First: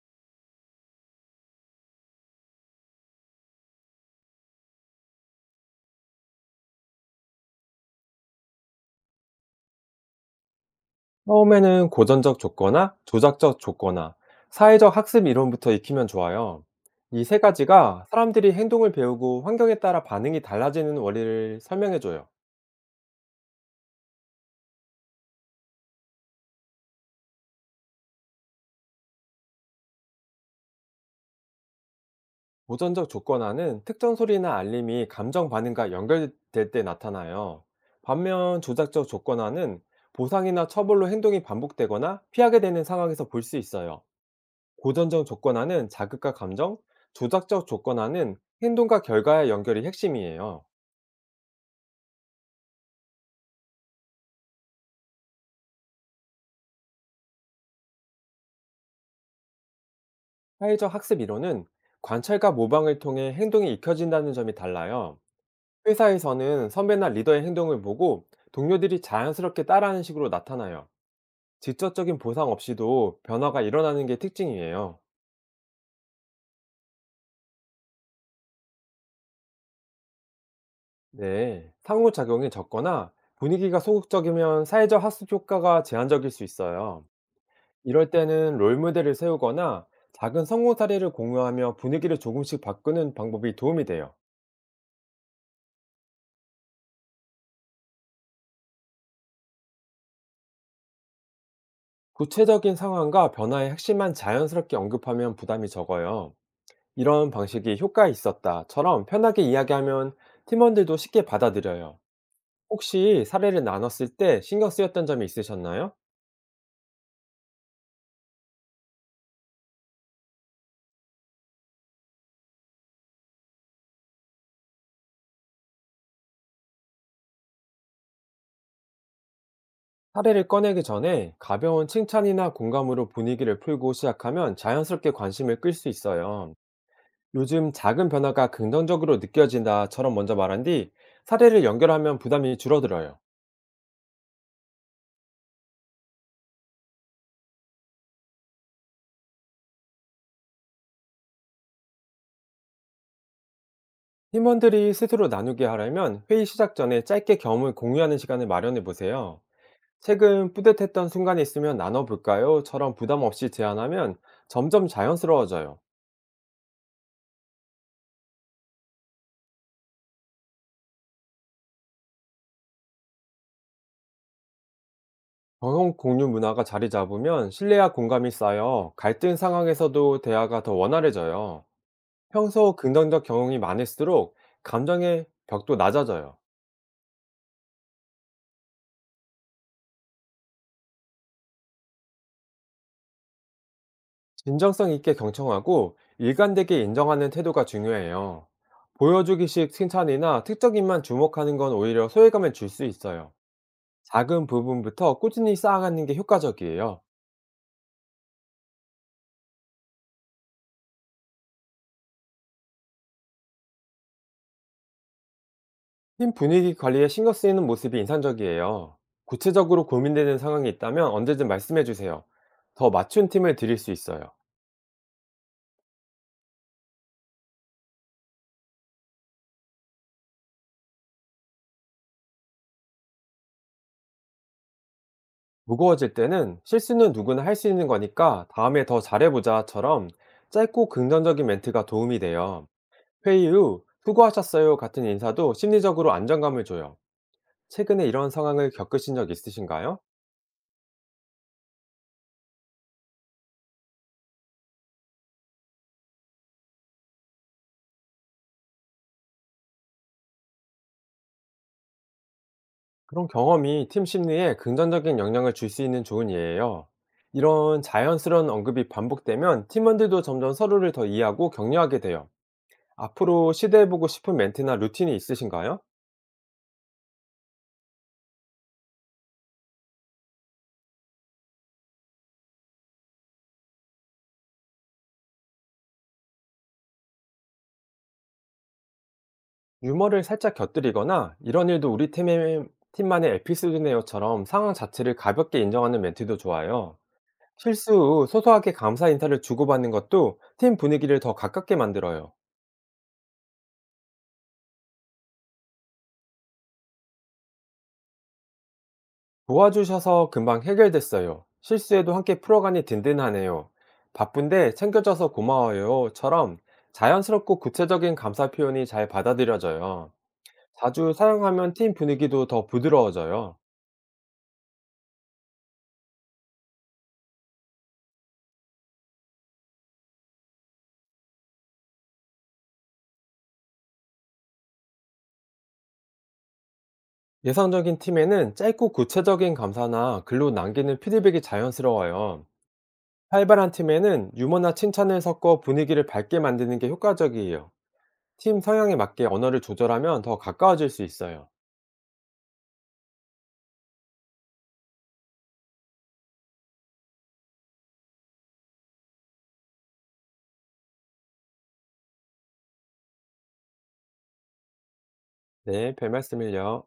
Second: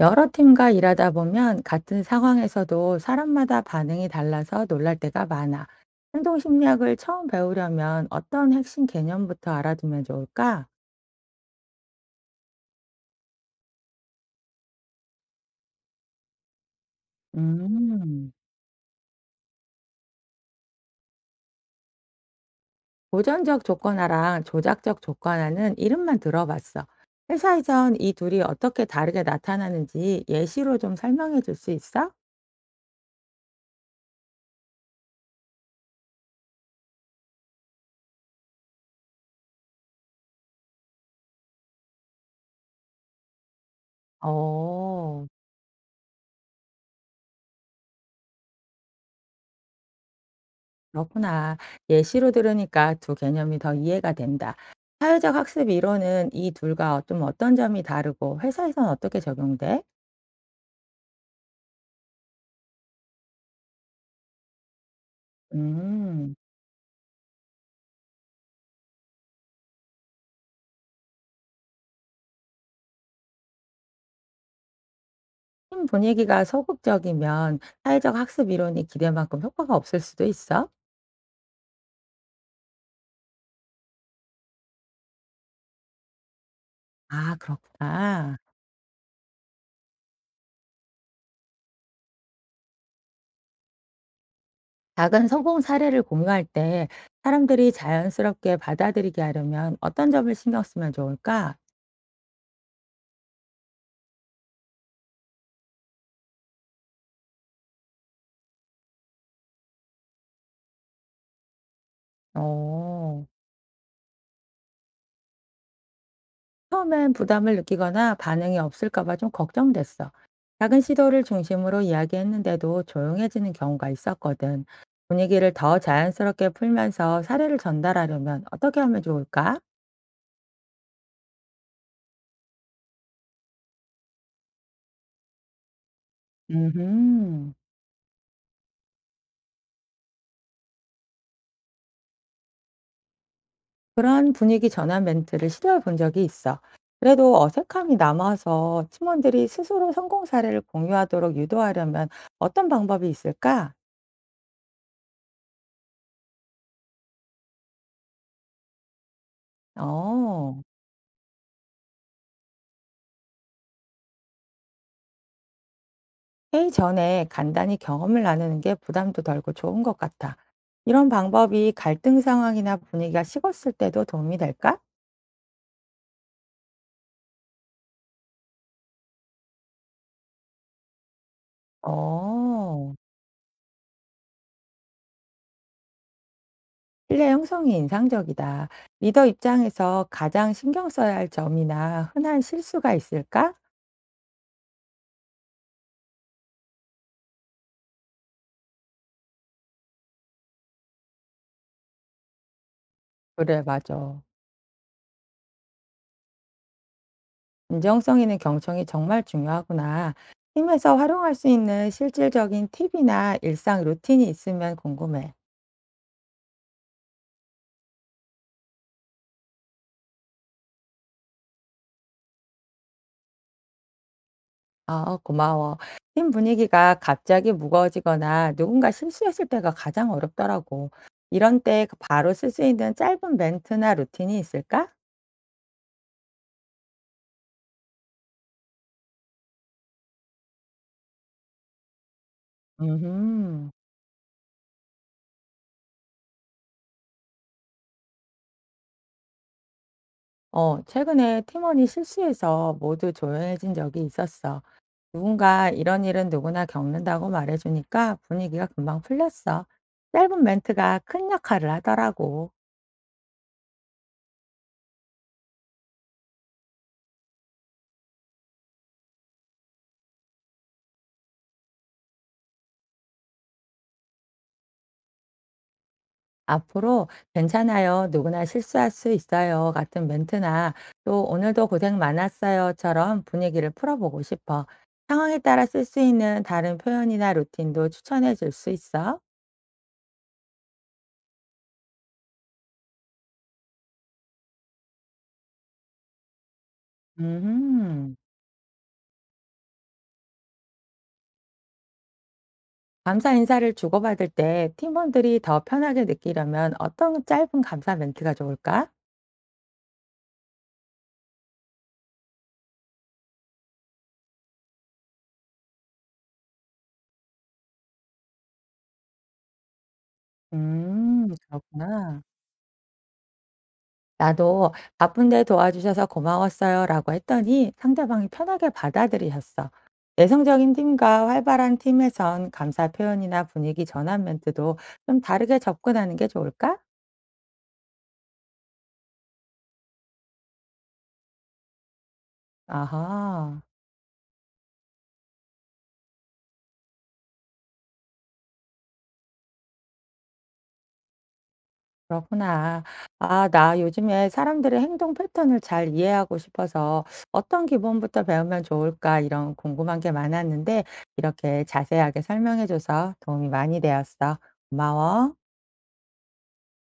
여러 팀과 일하다 보면 같은 상황에서도 사람마다 반응이 달라서 놀랄 때가 많아. 행동 심리학을 처음 배우려면 어떤 핵심 개념부터 알아두면 좋을까? 처음에는 고전적 조거나 조작적 조거나 사회적 학습 이론부터 익히면 좋아요. 이 세 가지가 음, 사람들이 행동을 배우고 환경에 따라 반응이 달라지는 원리를 설명해줘요. 보전적 조건화랑 조작적 조건화는 이름만 들어봤어. 회사에선 이 둘이 어떻게 다르게 나타나는지 예시로 좀 설명해 줄 수 있어? 고전적 조건화는 특정 소리나 알림이 감정 반응과 연결될 때 나타나요. 반면 조작적 조건화는 보상이나 처벌로 행동이 반복되거나 피하게 되는 상황에서 볼 수 있어요. 고전적 어. 조건화는 자극과 감정, 조작적 조건화는 행동과 결과의 연결이 핵심이에요. 그렇구나. 예시로 들으니까 두 개념이 더 이해가 된다. 사회적 학습 이론은 이 둘과 좀 어떤 점이 다르고 회사에선 어떻게 적용돼? 사회적 학습 이론은 관찰과 모방을 통해 행동이 익혀진다는 점이 달라요. 음, 회사에서는 선배나 리더의 행동을 보고 동료들이 자연스럽게 따라하는 식으로 나타나요. 직접적인 보상 없이도 변화가 일어나는 게 특징이에요. 팀 분위기가 소극적이면 사회적 학습 이론이 기대만큼 효과가 없을 수도 있어? 네. 상호작용이 적거나 분위기가 소극적이면 사회적 학습 효과가 제한적일 수 있어요. 아, 이럴 그렇구나. 때는 롤모델을 세우거나 작은 성공 사례를 공유하며 분위기를 조금씩 바꾸는 방법이 도움이 돼요. 작은 성공 사례를 공유할 때 사람들이 자연스럽게 받아들이게 하려면 어떤 점을 신경 쓰면 좋을까? 구체적인 상황과 변화의 핵심만 자연스럽게 언급하면 부담이 적어요. "이런 방식이 효과 있었다처럼 편하게 이야기하면 팀원들도 쉽게 받아들여요. 혹시 어. 사례를 나눴을 때 신경 쓰였던 점이 있으셨나요? 처음엔 부담을 느끼거나 반응이 없을까 봐 좀 걱정됐어. 작은 시도를 중심으로 이야기했는데도 조용해지는 경우가 있었거든. 분위기를 더 자연스럽게 풀면서 사례를 전달하려면 어떻게 하면 좋을까? 사례를 꺼내기 전에 가벼운 칭찬이나 공감으로 분위기를 풀고 시작하면 자연스럽게 관심을 끌 수 있어요. 음, "요즘 작은 변화가 긍정적으로 느껴진다처럼 먼저 말한 뒤 사례를 연결하면 부담이 줄어들어요. 그런 분위기 전환 멘트를 시도해 본 적이 있어. 그래도 어색함이 남아서 팀원들이 스스로 성공 사례를 공유하도록 유도하려면 어떤 방법이 있을까? 팀원들이 스스로 나누게 하려면 회의 시작 전에 짧게 경험을 공유하는 시간을 마련해 보세요. "최근 어. 뿌듯했던 순간이 있으면 나눠볼까요?"처럼 부담 없이 제안하면 점점 자연스러워져요. 회의 전에 간단히 경험을 나누는 게 부담도 덜고 좋은 것 같아. 이런 방법이 갈등 상황이나 분위기가 식었을 때도 도움이 될까? 경험 공유 문화가 자리 잡으면 신뢰와 공감이 쌓여 갈등 상황에서도 대화가 더 원활해져요. 평소 어, 긍정적 경험이 많을수록 감정의 벽도 낮아져요. 신뢰 형성이 인상적이다. 리더 입장에서 가장 신경 써야 할 점이나 흔한 실수가 있을까? 진정성 있게 경청하고 일관되게 인정하는 태도가 중요해요. 보여주기식 칭찬이나 특정인만 주목하는 건 오히려 소외감을 줄 수 있어요. 그래, 맞아. 작은 부분부터 꾸준히 쌓아가는 게 효과적이에요. 진정성 있는 경청이 정말 중요하구나. 팀에서 활용할 수 있는 실질적인 팁이나 일상 루틴이 있으면 궁금해. 팀 분위기 관리에 신경 쓰이는 모습이 인상적이에요. 구체적으로 고민되는 상황이 있다면 언제든 말씀해 주세요. 더 맞춘 팀을 드릴 수 있어요. 아, 고마워. 팀 분위기가 갑자기 무거워지거나 누군가 실수했을 때가 가장 어렵더라고. 이런 때 바로 쓸 수 있는 짧은 멘트나 루틴이 있을까? 무거워질 때는 "실수는 누구나 할 수 있는 거니까 다음에 더 잘해보자처럼 짧고 긍정적인 멘트가 도움이 돼요. "회의 음, 후 수고하셨어요" 같은 인사도 심리적으로 안정감을 줘요. 최근에 이런 상황을 겪으신 적 있으신가요? 어, 최근에 팀원이 실수해서 모두 조용해진 적이 있었어. 누군가 이런 일은 누구나 겪는다고 말해주니까 분위기가 금방 풀렸어. 짧은 멘트가 큰 역할을 하더라고. 그런 경험이 팀 심리에 긍정적인 영향을 줄 수 있는 좋은 예예요. 이런 자연스러운 언급이 반복되면 팀원들도 점점 서로를 더 이해하고 격려하게 돼요. 앞으로 시도해보고 싶은 멘트나 루틴이 있으신가요? 앞으로 "괜찮아요. 누구나 실수할 수 있어요." 같은 멘트나 또 "오늘도 고생 많았어요."처럼 분위기를 풀어보고 싶어. 상황에 따라 쓸 수 있는 다른 표현이나 루틴도 추천해 줄 수 있어? 유머를 살짝 곁들이거나 이런 일도 우리 팀만의 에피소드네요처럼 상황 자체를 가볍게 인정하는 멘트도 좋아요. 실수 음. 후 소소하게 감사 인사를 주고받는 것도 팀 분위기를 더 가깝게 만들어요. 감사 인사를 주고받을 때 팀원들이 더 편하게 느끼려면 어떤 짧은 감사 멘트가 좋을까? "도와주셔서 금방 해결됐어요. 실수에도 함께 풀어가니 든든하네요. 바쁜데 챙겨줘서 고마워요."처럼 자연스럽고 구체적인 감사 표현이 잘 받아들여져요. 자주 음. 사용하면 팀 그렇구나. 분위기도 더 부드러워져요. 나도 바쁜데 도와주셔서 고마웠어요라고 했더니 상대방이 편하게 받아들이셨어. 내성적인 팀과 활발한 팀에선 감사 표현이나 분위기 전환 멘트도 좀 다르게 접근하는 게 좋을까? 예상적인 팀에는 짧고 구체적인 감사나 글로 남기는 피드백이 자연스러워요. 아하, 활발한 팀에는 유머나 칭찬을 섞어 분위기를 밝게 만드는 게 효과적이에요. 팀 성향에 맞게 언어를 조절하면 더 가까워질 수 있어요. 그렇구나. 아, 나 요즘에 사람들의 행동 패턴을 잘 이해하고 싶어서 어떤 기본부터 배우면 좋을까 이런 궁금한 게 많았는데 이렇게 자세하게 설명해줘서 도움이 많이 되었어. 고마워. 네, 별 말씀을요.